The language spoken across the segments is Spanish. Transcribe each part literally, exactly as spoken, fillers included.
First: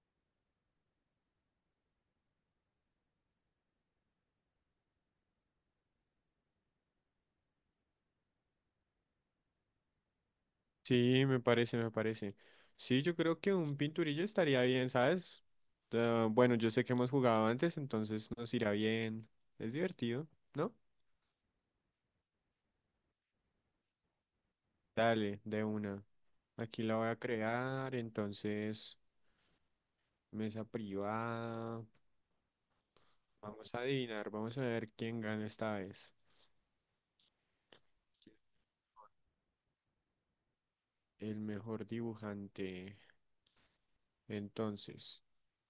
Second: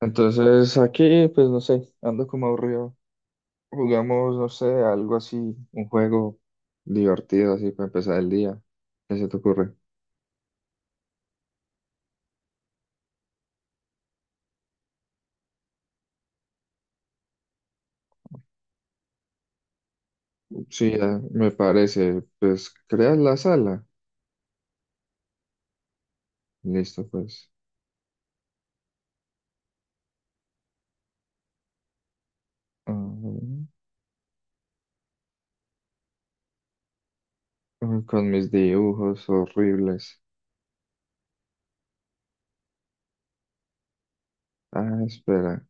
Entonces aquí, pues no sé, ando como aburrido. Jugamos, no sé, algo así, un juego divertido así para empezar el día. ¿Qué se te ocurre? Sí, me parece, me parece. Sí, yo creo que un pinturillo estaría bien, ¿sabes? Ah, bueno, yo sé que hemos jugado antes, entonces nos irá bien. Es divertido, ¿no? Sí, ya, me parece. Pues creas la sala. Dale, de una. Aquí la Listo, voy a pues. crear, entonces, mesa privada. Ah, Vamos a adivinar, vamos a ver quién gana esta vez. uy, con mis dibujos horribles. El mejor dibujante. Ah, Entonces, espera.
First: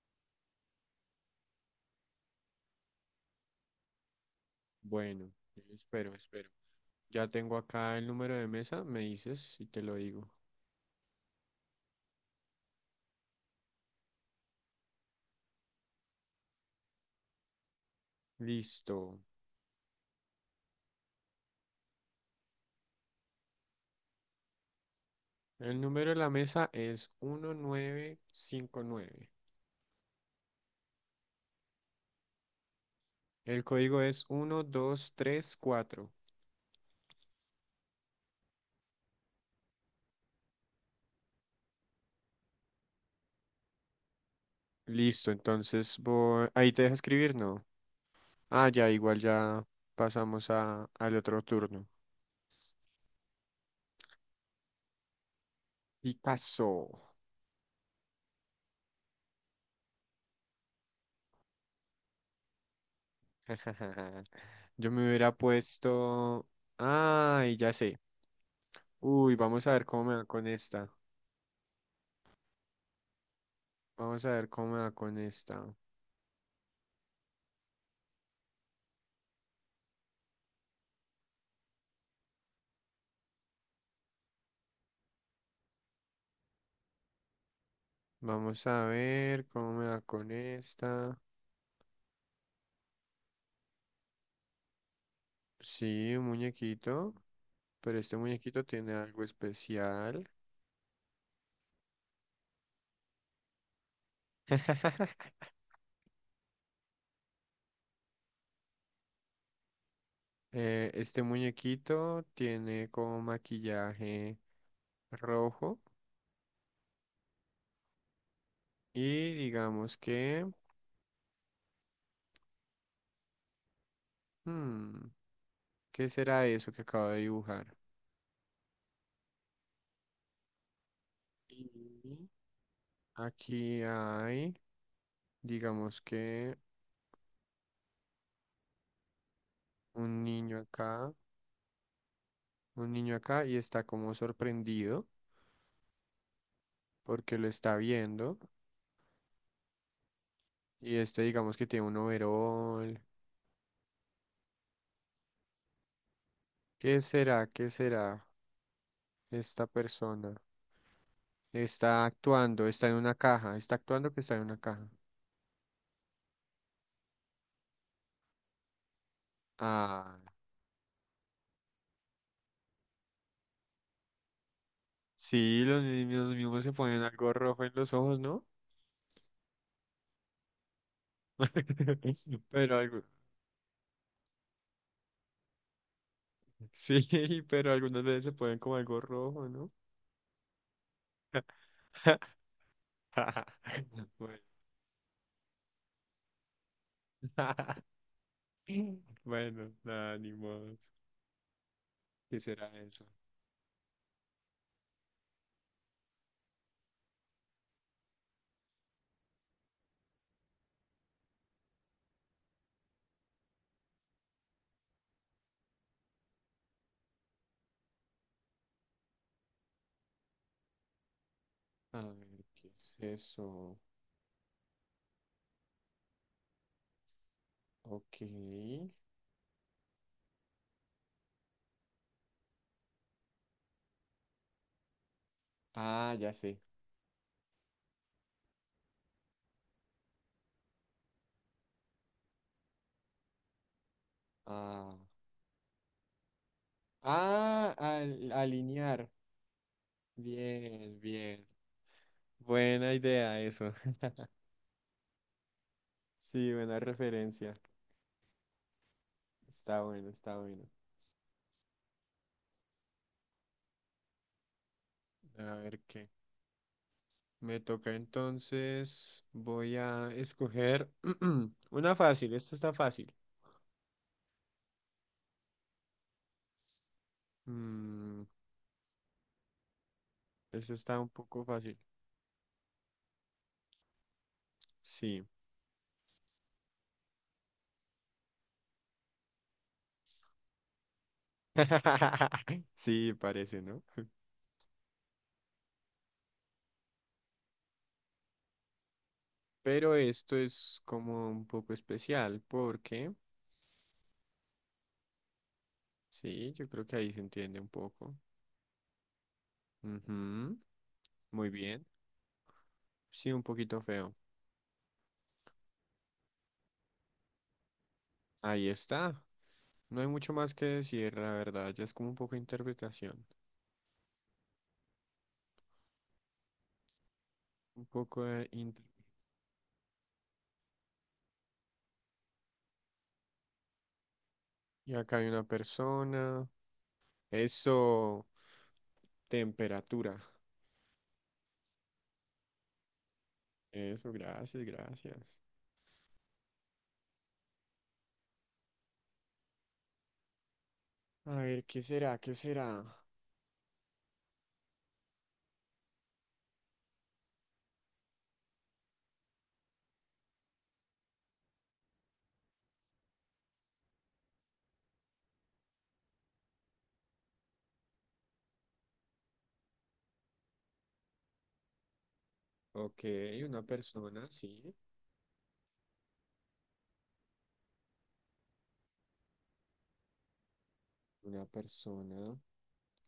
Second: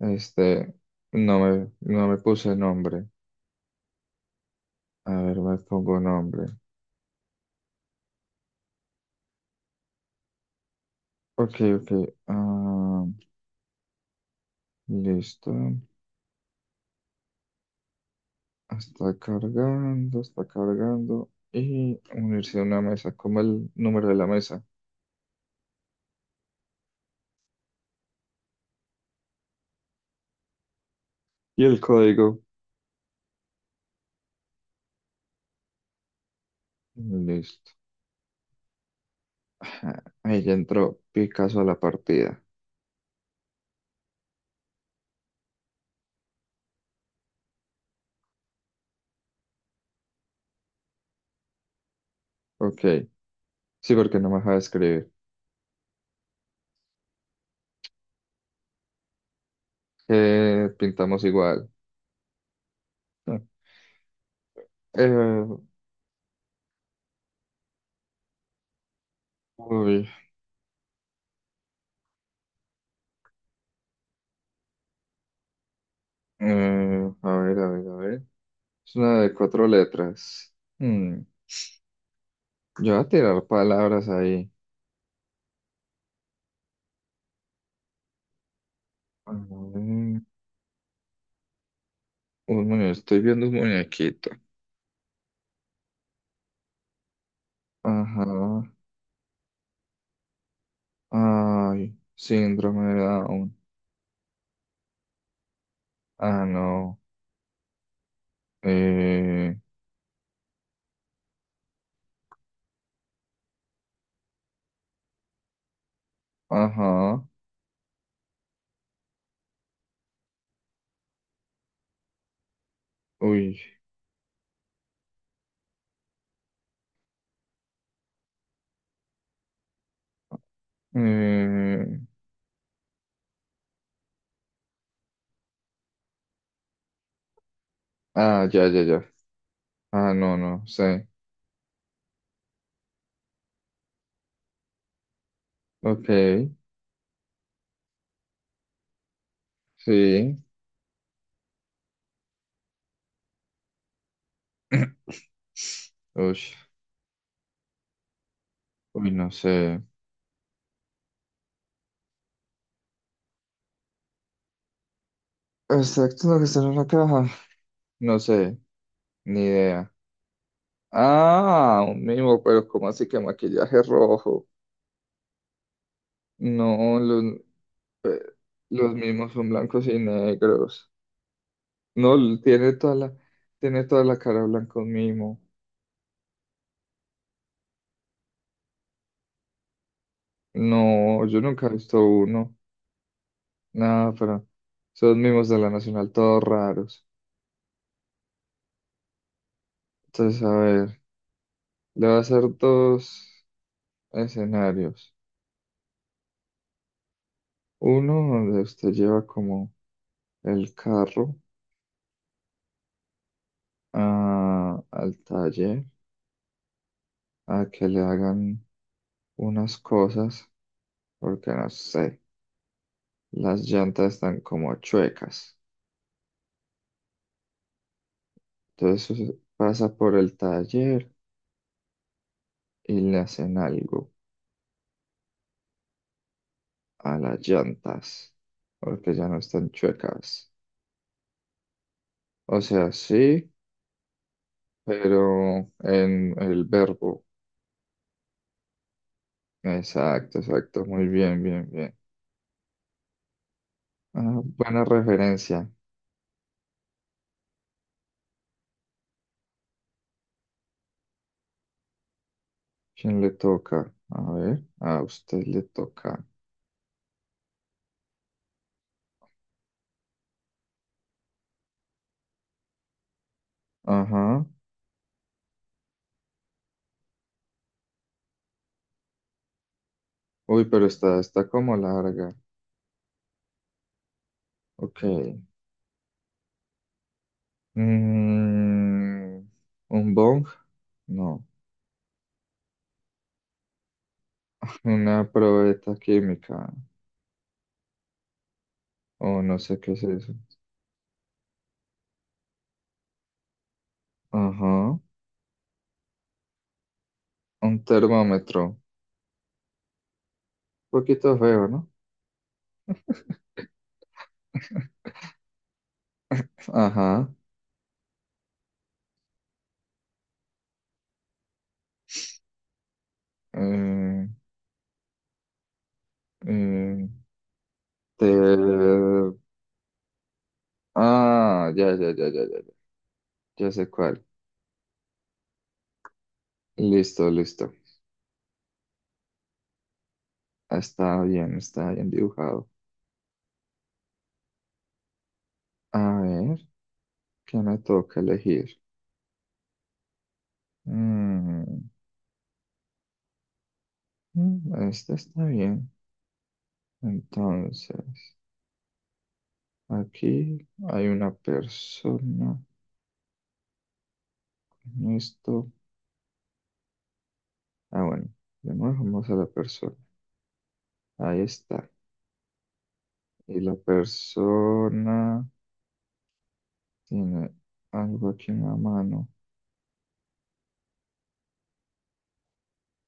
Este, no me, no me puse nombre. A bueno, ver, me pongo espero, nombre. espero. Ya tengo acá el número de mesa, me dices y te lo digo. Ok, ok. Ah, listo. Está Listo. cargando, está cargando. Y unirse a una mesa. Como el número de la mesa. El número de la mesa es uno nueve cinco nueve. Y el código. El código es uno dos tres cuatro. Listo. Ajá, ahí ya entró Picasso a la partida. Listo, entonces voy... ahí te deja escribir, ¿no? Ah, ya, igual ya pasamos a, al otro turno. Ok. Sí, porque no me deja de escribir. Picasso. Eh, pintamos igual. Ah, Yo me hubiera eh, puesto... Ay, ya sé. Uy, vamos a ver cómo uy, me va con esta. Vamos a ver cómo me va con esta. eh, a ver, a ver, a ver. Es una de cuatro letras. Hmm, Yo voy a tirar palabras ahí. Vamos a A ver cómo me va ver, con esta. un muñe- estoy viendo un muñequito. Sí, un muñequito. Pero este Ajá. muñequito tiene algo especial. Ay, síndrome de Down. Ah, no. Eh, Eh, este muñequito tiene como maquillaje rojo ajá. y digamos que... Uy. hmm, ¿qué será eso que acabo de dibujar? Eh, Y aquí hay, digamos que ah, ya, ya, ya. Ah, un no, niño no sé. acá, un niño acá y está como sorprendido Ok, porque lo está viendo. sí. Y este digamos que tiene un overol. Uy, ¿Qué será? ¿Qué será uy, no esta sé. persona? Está actuando, está en una caja, está actuando que está en una caja. Exacto lo que está en la caja. No sé, ni idea. Ah, Ah, un mimo, pero ¿cómo así que maquillaje rojo? sí, los niños mismos se No, ponen los, algo rojo en los eh, ojos, ¿no? los mimos son blancos y negros. No, tiene Pero toda algo, la, tiene toda la cara blanca un mimo. sí, pero algunas veces se ponen como algo rojo, ¿no? No, yo nunca he visto uno. Nada, Bueno, pero son mimos de la Nacional, todos raros. bueno, nada, ni Entonces, a modo. ver, le voy a ¿Qué hacer será eso? dos escenarios. Uno donde usted lleva como el carro a- al taller a que le hagan unas cosas, porque no A sé, ver, ¿qué es las eso? llantas están como chuecas. Ok. Entonces pasa por el taller y le hacen algo Ah, ya sé. a las llantas, porque ya no están chuecas. O sea, sí, Ah, pero en el verbo. ah, al- alinear. Exacto, exacto. Bien, Muy bien, bien. bien, bien. Buena idea eso. Ah, buena referencia. Sí, buena referencia. Está bueno, está bueno. ¿Quién le toca? A ver, a usted A le ver qué. toca. Me toca entonces. Voy a escoger una fácil. Esta está fácil. Ajá. Mm, Uy, esta pero está un está, poco está como fácil. larga. Ok. Sí. Mm, ¿Un bong? No. Sí, parece, ¿no? Una probeta química. O no sé qué Pero es eso. esto es como un poco especial porque, Ajá. sí, yo creo que ahí se entiende un Un poco. termómetro. Ujú, Poquito muy feo, bien. ¿no? Sí, un poquito feo. Ajá. Ahí está. No hay mucho más que decir, la verdad, ya es como un poco de interpretación. Eh, eh, Un poco de... inter- te- Ah, ya, ya, ya, ya, ya, ya. Ya sé cuál. Y acá hay una persona. Listo, listo. Eso, temperatura. Está bien, está bien dibujado. Eso, gracias, gracias. A ver, ¿qué me toca elegir? A ver, ¿qué Mm, será? ¿Qué será? mm, este está bien. Entonces, aquí hay una persona. En esto. Ah, bueno. Le vamos a la persona. Ahí está. Ok, Y una la persona, sí. persona tiene algo aquí en la mano Una persona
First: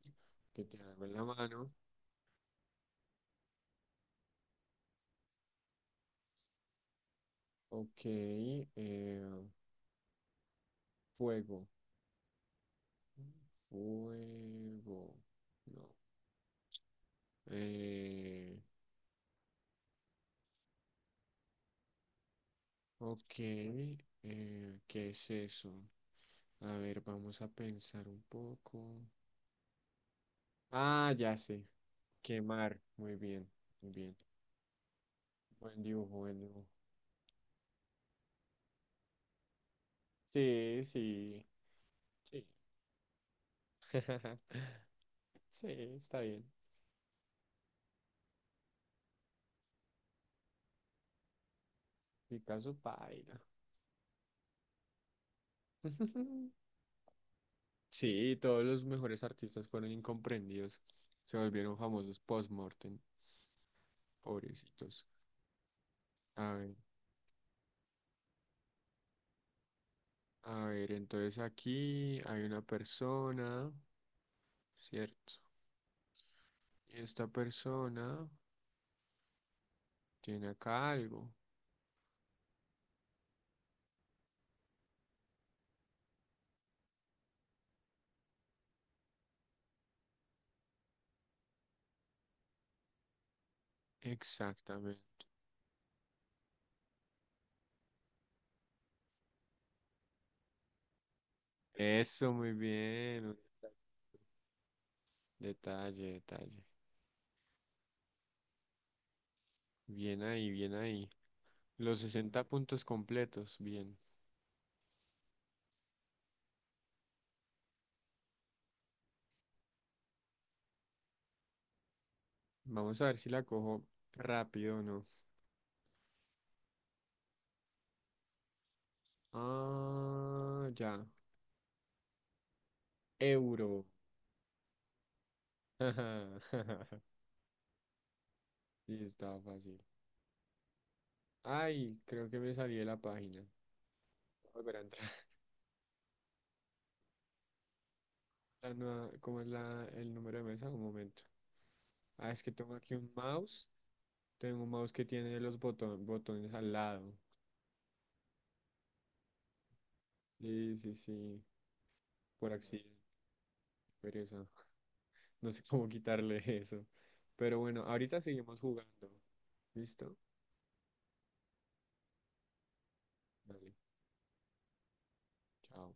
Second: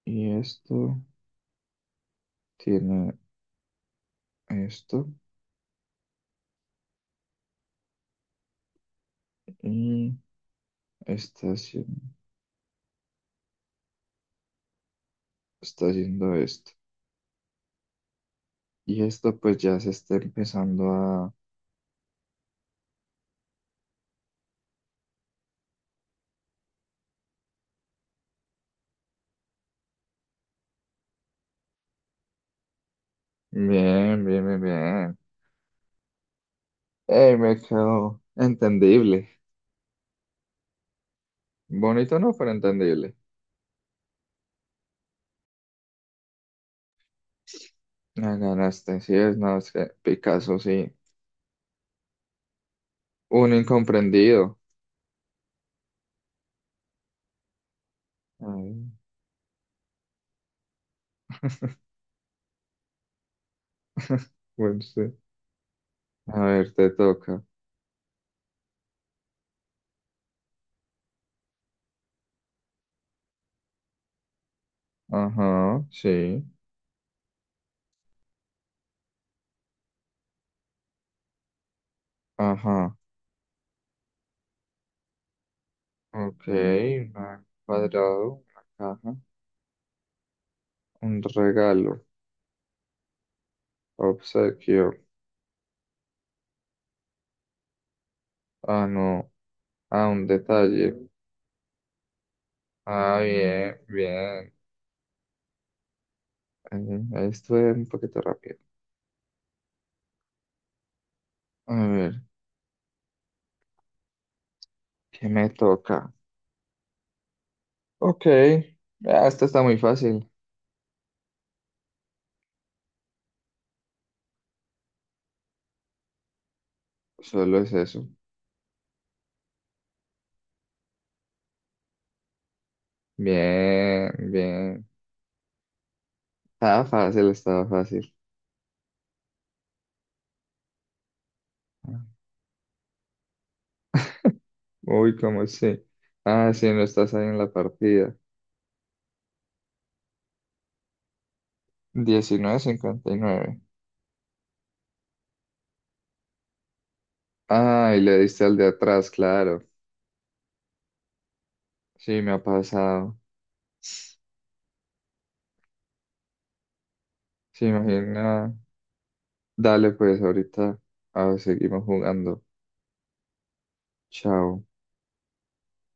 y que te esto hago en la mano. tiene esto Ok, eh, y está fuego. haciendo, Fuego. No. está haciendo esto. Eh, Y esto pues ya se está empezando a... ok, eh, ¿qué es eso? A ver, vamos a pensar un poco. Ah, ya sé, quemar. Muy bien, muy bien. Bien, bien, bien, bien. Buen dibujo, buen dibujo. ¡Ey, me quedó entendible! Sí, sí, Bonito no, sí. pero entendible. Sí, está bien. La ganaste, sí es, no, es que Picasso sí. Picasso paila. Un incomprendido. Sí, todos los Ay, mejores artistas fueron incomprendidos. Se volvieron famosos post-mortem, bueno, sí. pobrecitos. A A ver, ver, te toca. a ver, entonces aquí hay una persona, ¿cierto? Ajá, sí. Esta persona tiene acá algo. Ajá. Ok, un cuadrado, una caja, un regalo, obsequio. Exactamente. Ah, no. Ah, un detalle. Eso, muy Ah, bien. bien, bien. Detalle, detalle. Eh, Ahí estuve un poquito rápido. Bien ahí, bien ahí. A Los ver, sesenta puntos completos, bien. ¿qué me toca? Ok. Ah, esta está muy fácil. Vamos a ver si la cojo rápido o no. Solo es eso. Ah, ya. Euro. Bien, bien. Estaba fácil, estaba fácil. Sí, estaba fácil. Ay, creo que me salí de la página. Voy a volver a Uy, entrar. ¿cómo sí? Ah, sí, no estás ahí en la partida. La nueva- ¿cómo es la, el número de mesa? Un momento. Ah, es que diecinueve tengo aquí un cincuenta y nueve mouse. Tengo un mouse que tiene los boton- botones al lado. Ah, y le diste al de atrás, claro. Sí, sí, sí. Sí, me ha Por accidente. pasado. Pereza. No sé cómo quitarle eso. Pero Sí, bueno, ahorita imagina. seguimos jugando. Dale, ¿Listo? pues ahorita ah, seguimos jugando. Dale. Chao. Chao.